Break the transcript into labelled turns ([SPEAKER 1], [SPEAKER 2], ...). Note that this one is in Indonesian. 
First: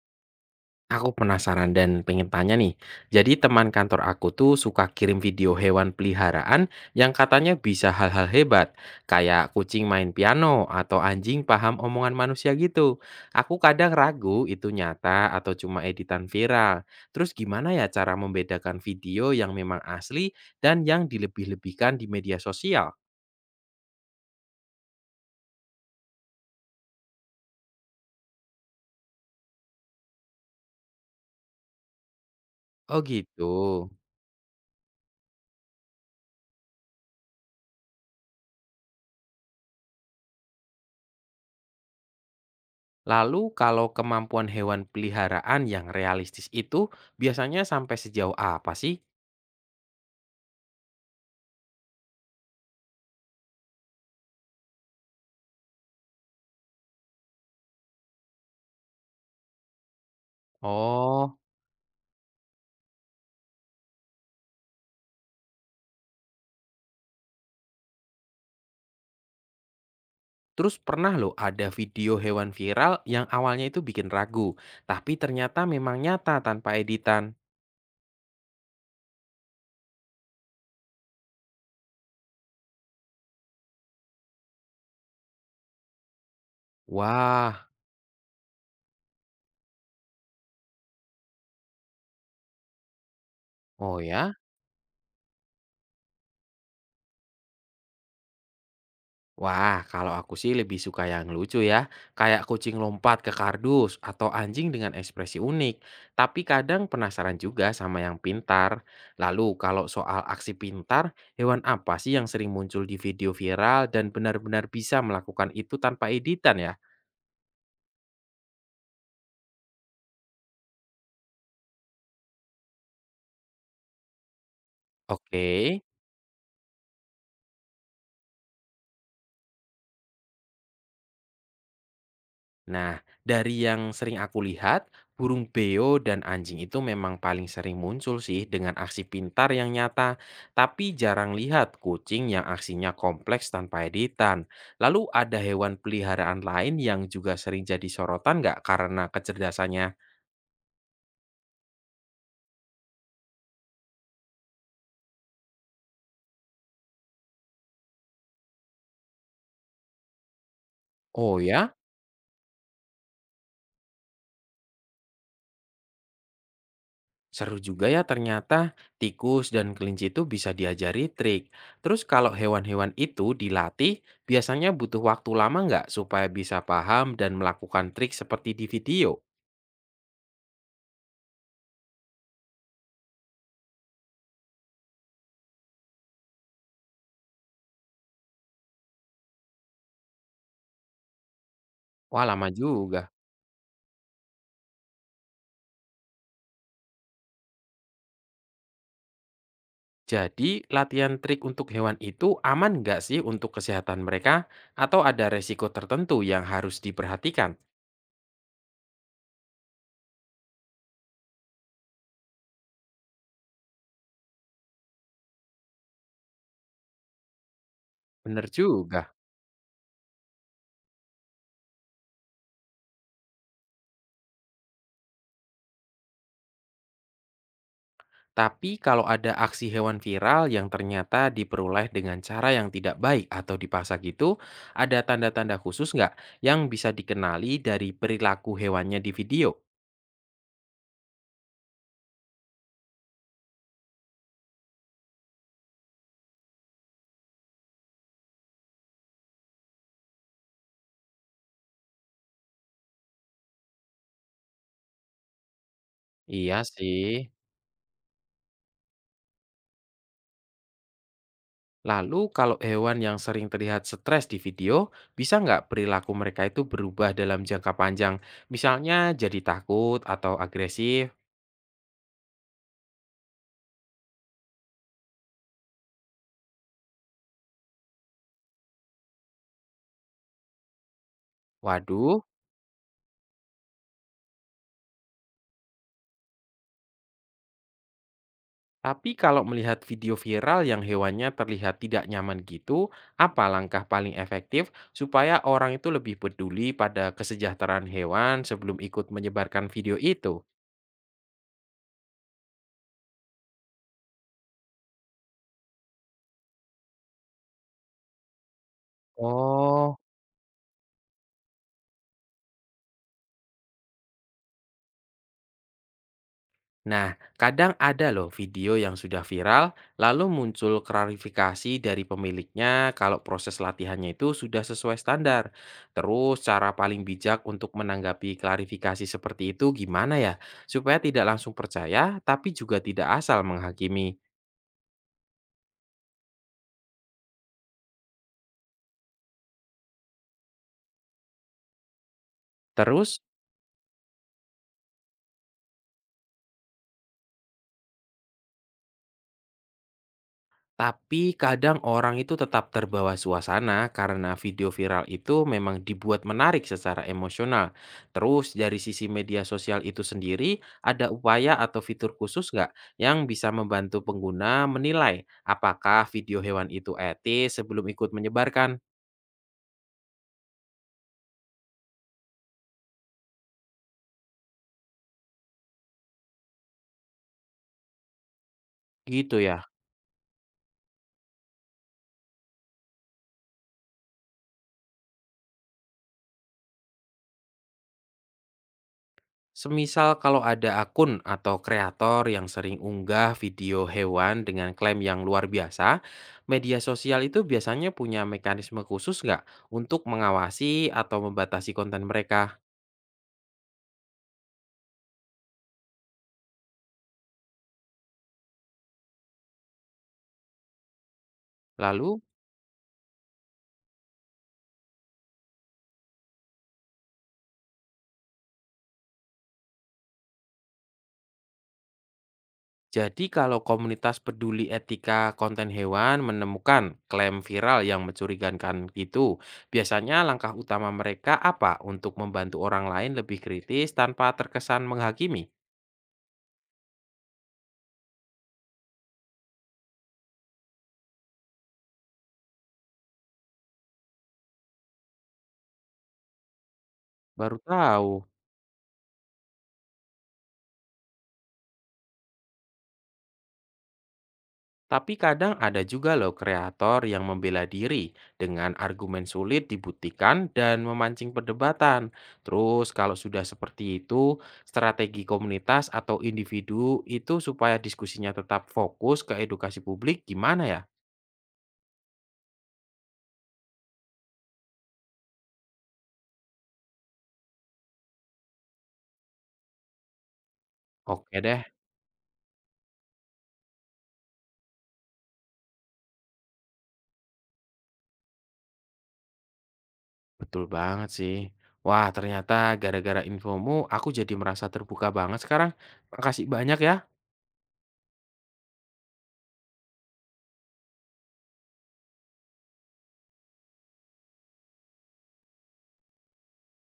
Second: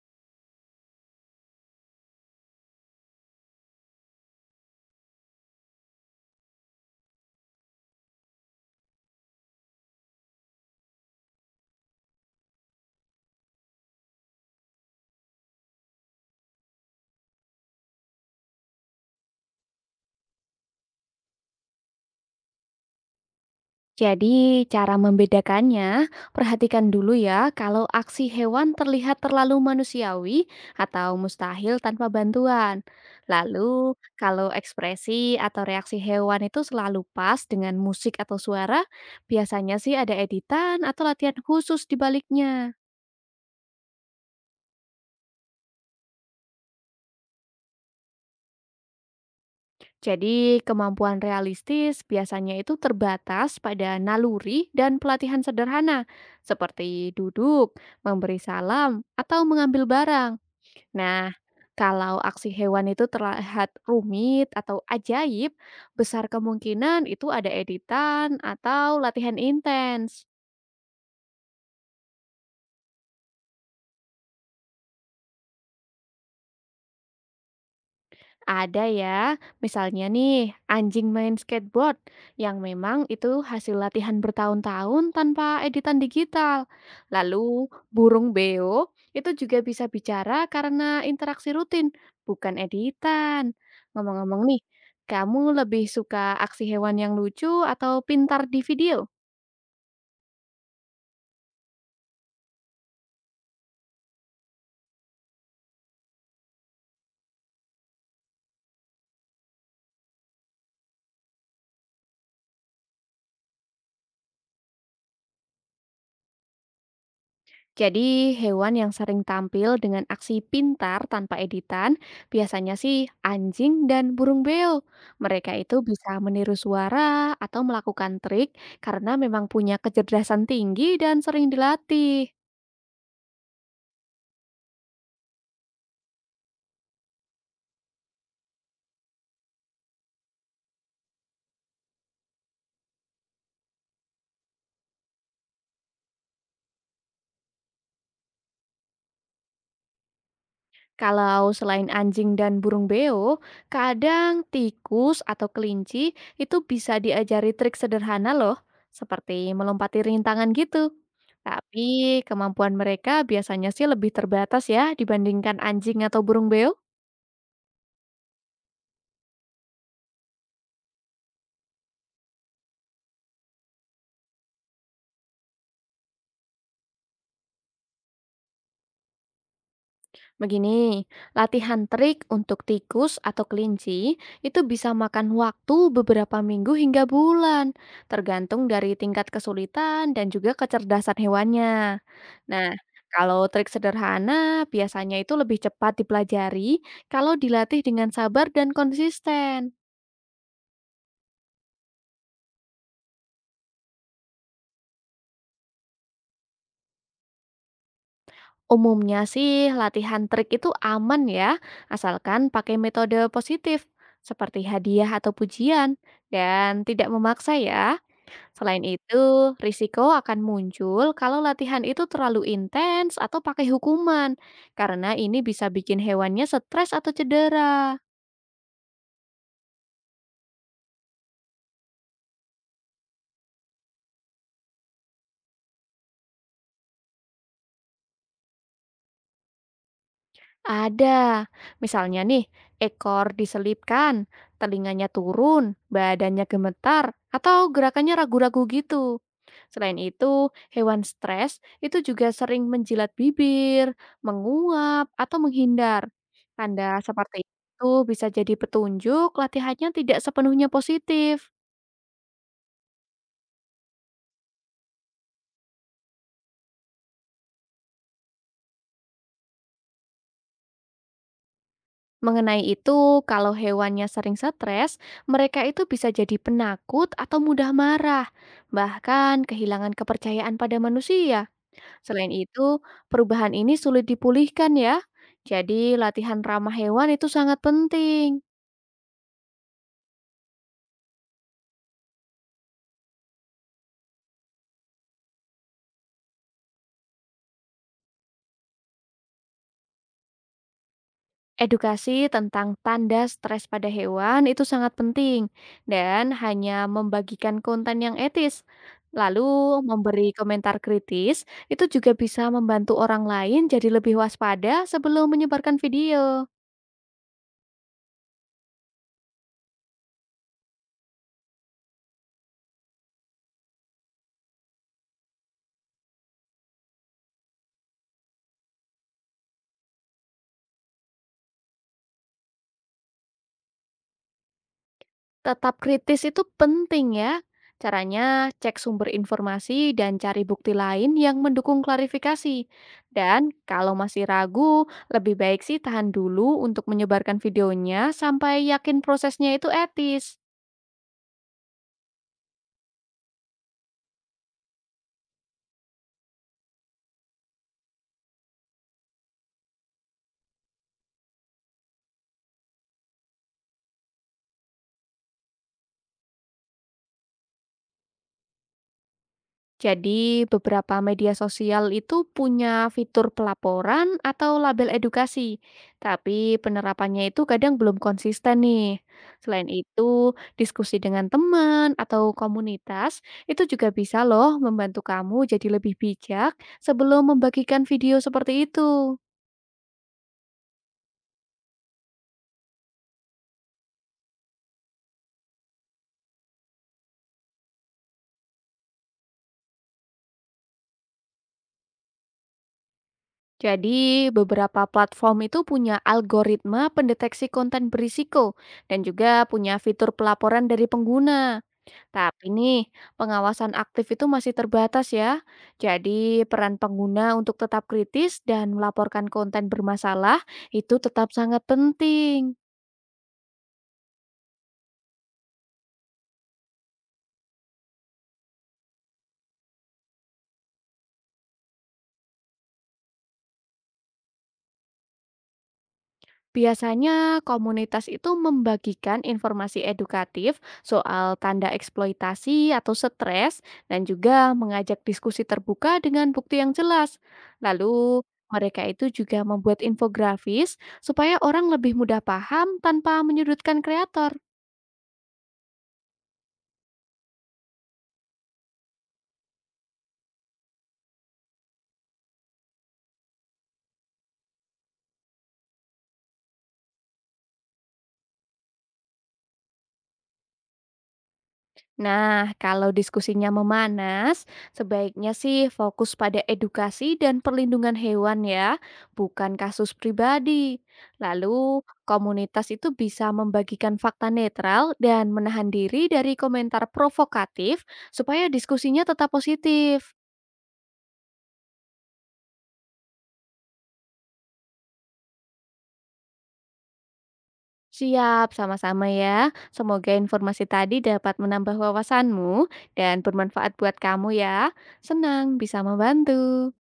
[SPEAKER 1] Aku penasaran dan pengen tanya nih. Jadi teman kantor aku tuh suka kirim video hewan peliharaan yang katanya bisa hal-hal hebat, kayak kucing main piano atau anjing paham omongan manusia gitu. Aku kadang ragu itu nyata atau cuma editan viral. Terus gimana ya cara membedakan video yang memang asli dan yang dilebih-lebihkan di media sosial?
[SPEAKER 2] Jadi, cara membedakannya, perhatikan dulu ya kalau aksi hewan terlihat terlalu manusiawi atau mustahil tanpa bantuan.
[SPEAKER 1] Oh gitu.
[SPEAKER 2] Lalu, kalau ekspresi atau reaksi hewan itu selalu pas dengan musik atau suara, biasanya sih ada editan atau latihan khusus di baliknya.
[SPEAKER 1] Lalu kalau kemampuan hewan peliharaan yang realistis itu biasanya sampai sejauh apa sih?
[SPEAKER 2] Jadi, kemampuan realistis biasanya itu terbatas pada naluri dan pelatihan sederhana, seperti duduk, memberi salam, atau mengambil barang. Nah,
[SPEAKER 1] Oh,
[SPEAKER 2] kalau aksi hewan itu terlihat rumit atau ajaib, besar kemungkinan itu ada editan atau latihan intens.
[SPEAKER 1] terus pernah loh ada video hewan viral yang awalnya itu bikin ragu, tapi ternyata memang nyata tanpa editan.
[SPEAKER 2] Ada ya, misalnya nih anjing main skateboard yang memang itu hasil latihan bertahun-tahun tanpa editan digital.
[SPEAKER 1] Wah,
[SPEAKER 2] Lalu burung beo itu juga bisa bicara karena interaksi rutin, bukan editan.
[SPEAKER 1] oh ya?
[SPEAKER 2] Ngomong-ngomong nih, kamu lebih suka aksi hewan yang lucu atau pintar di video?
[SPEAKER 1] Wah, kalau aku sih lebih suka yang lucu ya, kayak kucing lompat ke kardus atau anjing dengan ekspresi unik. Tapi kadang penasaran juga sama yang pintar. Lalu kalau soal aksi pintar, hewan apa sih yang sering muncul di video viral dan benar-benar bisa melakukan itu tanpa editan ya?
[SPEAKER 2] Jadi, hewan yang sering tampil dengan aksi pintar tanpa editan biasanya sih anjing dan burung beo.
[SPEAKER 1] Oke.
[SPEAKER 2] Mereka itu bisa meniru suara atau melakukan trik karena memang punya kecerdasan tinggi dan sering dilatih.
[SPEAKER 1] Nah, dari yang sering aku lihat, burung beo dan anjing itu memang paling sering muncul sih dengan aksi pintar yang nyata, tapi jarang lihat kucing yang aksinya kompleks tanpa editan. Lalu ada hewan peliharaan lain yang juga sering jadi sorotan nggak karena kecerdasannya?
[SPEAKER 2] Kalau selain anjing dan burung beo, kadang tikus atau kelinci itu bisa diajari trik sederhana loh, seperti melompati rintangan gitu.
[SPEAKER 1] Oh ya?
[SPEAKER 2] Tapi kemampuan mereka biasanya sih lebih terbatas ya dibandingkan anjing atau burung beo.
[SPEAKER 1] Seru juga ya ternyata tikus dan kelinci itu bisa diajari trik. Terus kalau hewan-hewan itu dilatih, biasanya butuh waktu lama nggak supaya bisa paham dan melakukan trik seperti di video?
[SPEAKER 2] Begini, latihan trik untuk tikus atau kelinci itu bisa makan waktu beberapa minggu hingga bulan, tergantung dari tingkat kesulitan dan juga kecerdasan hewannya.
[SPEAKER 1] Wah lama
[SPEAKER 2] Nah,
[SPEAKER 1] juga.
[SPEAKER 2] kalau trik sederhana biasanya itu lebih cepat dipelajari kalau dilatih dengan sabar dan konsisten.
[SPEAKER 1] Jadi latihan trik untuk hewan itu aman nggak sih untuk kesehatan mereka? Atau ada resiko tertentu yang harus diperhatikan?
[SPEAKER 2] Umumnya sih latihan trik itu aman ya, asalkan pakai metode positif seperti hadiah atau pujian dan tidak memaksa ya.
[SPEAKER 1] Bener
[SPEAKER 2] Selain
[SPEAKER 1] juga.
[SPEAKER 2] itu, risiko akan muncul kalau latihan itu terlalu intens atau pakai hukuman, karena ini bisa bikin hewannya stres atau cedera.
[SPEAKER 1] Tapi kalau ada aksi hewan viral yang ternyata diperoleh dengan cara yang tidak baik atau dipaksa gitu, ada tanda-tanda khusus nggak yang bisa dikenali dari perilaku hewannya di video?
[SPEAKER 2] Ada. Misalnya nih, ekor diselipkan, telinganya turun, badannya gemetar, atau gerakannya ragu-ragu gitu. Selain itu, hewan stres itu juga sering menjilat bibir, menguap, atau menghindar.
[SPEAKER 1] Iya
[SPEAKER 2] Tanda
[SPEAKER 1] sih.
[SPEAKER 2] seperti itu bisa jadi petunjuk latihannya tidak sepenuhnya positif.
[SPEAKER 1] Lalu kalau hewan yang sering terlihat stres di video, bisa nggak perilaku mereka itu berubah dalam jangka panjang? Misalnya jadi takut atau agresif?
[SPEAKER 2] Mengenai itu, kalau hewannya sering stres, mereka itu bisa jadi penakut atau mudah marah, bahkan kehilangan kepercayaan pada manusia.
[SPEAKER 1] Waduh,
[SPEAKER 2] Selain itu, perubahan ini sulit dipulihkan ya. Jadi, latihan ramah hewan itu sangat penting.
[SPEAKER 1] tapi kalau melihat video viral yang hewannya terlihat tidak nyaman gitu, apa langkah paling efektif supaya orang itu lebih peduli pada kesejahteraan hewan sebelum ikut menyebarkan video itu?
[SPEAKER 2] Edukasi tentang tanda stres pada hewan itu sangat penting dan hanya membagikan konten yang etis. Lalu
[SPEAKER 1] Oh.
[SPEAKER 2] memberi komentar kritis itu juga bisa membantu orang lain jadi lebih waspada sebelum menyebarkan video.
[SPEAKER 1] Nah, kadang ada loh video yang sudah viral, lalu muncul klarifikasi dari pemiliknya kalau proses latihannya itu sudah sesuai standar. Terus, cara paling bijak untuk menanggapi klarifikasi seperti itu gimana ya? Supaya tidak langsung percaya, tapi juga tidak asal menghakimi.
[SPEAKER 2] Tetap kritis itu penting ya. Caranya cek sumber informasi dan cari bukti lain yang mendukung klarifikasi.
[SPEAKER 1] Terus,
[SPEAKER 2] Dan kalau masih ragu, lebih baik sih tahan dulu untuk menyebarkan videonya sampai yakin prosesnya itu etis.
[SPEAKER 1] tapi kadang orang itu tetap terbawa suasana karena video viral itu memang dibuat menarik secara emosional. Terus dari sisi media sosial itu sendiri, ada upaya atau fitur khusus nggak yang bisa membantu pengguna menilai apakah video hewan itu etis sebelum ikut menyebarkan?
[SPEAKER 2] Jadi, beberapa media sosial itu punya fitur pelaporan atau label edukasi, tapi penerapannya itu kadang belum konsisten nih.
[SPEAKER 1] Gitu ya.
[SPEAKER 2] Selain itu, diskusi dengan teman atau komunitas itu juga bisa loh membantu kamu jadi lebih bijak sebelum membagikan video seperti itu.
[SPEAKER 1] Semisal kalau ada akun atau kreator yang sering unggah video hewan dengan klaim yang luar biasa, media sosial itu biasanya punya mekanisme khusus nggak untuk mengawasi atau membatasi konten mereka?
[SPEAKER 2] Jadi, beberapa platform itu punya algoritma pendeteksi konten berisiko dan juga punya fitur pelaporan dari pengguna.
[SPEAKER 1] Lalu,
[SPEAKER 2] Tapi nih, pengawasan aktif itu masih terbatas ya. Jadi, peran pengguna untuk tetap kritis dan melaporkan konten bermasalah itu tetap sangat penting.
[SPEAKER 1] jadi kalau komunitas peduli etika konten hewan menemukan klaim viral yang mencurigakan itu, biasanya langkah utama mereka apa untuk membantu orang lain lebih kritis tanpa terkesan menghakimi?
[SPEAKER 2] Biasanya komunitas itu membagikan informasi edukatif soal tanda eksploitasi atau stres dan juga mengajak diskusi terbuka dengan bukti yang jelas.
[SPEAKER 1] Baru tahu.
[SPEAKER 2] Lalu mereka itu juga membuat infografis supaya orang lebih mudah paham tanpa menyudutkan kreator.
[SPEAKER 1] Tapi kadang ada juga loh kreator yang membela diri dengan argumen sulit dibuktikan dan memancing perdebatan. Terus kalau sudah seperti itu, strategi komunitas atau individu itu supaya diskusinya tetap fokus ke edukasi publik gimana ya?
[SPEAKER 2] Nah, kalau diskusinya memanas, sebaiknya sih fokus pada edukasi dan perlindungan hewan ya, bukan kasus pribadi.
[SPEAKER 1] Oke deh,
[SPEAKER 2] Lalu, komunitas itu bisa membagikan fakta netral dan menahan diri dari komentar provokatif supaya diskusinya tetap positif.
[SPEAKER 1] betul banget sih. Wah, ternyata gara-gara infomu aku jadi merasa terbuka banget sekarang. Makasih banyak ya.
[SPEAKER 2] Siap, sama-sama ya. Semoga informasi tadi dapat menambah wawasanmu dan bermanfaat buat kamu ya. Senang bisa membantu.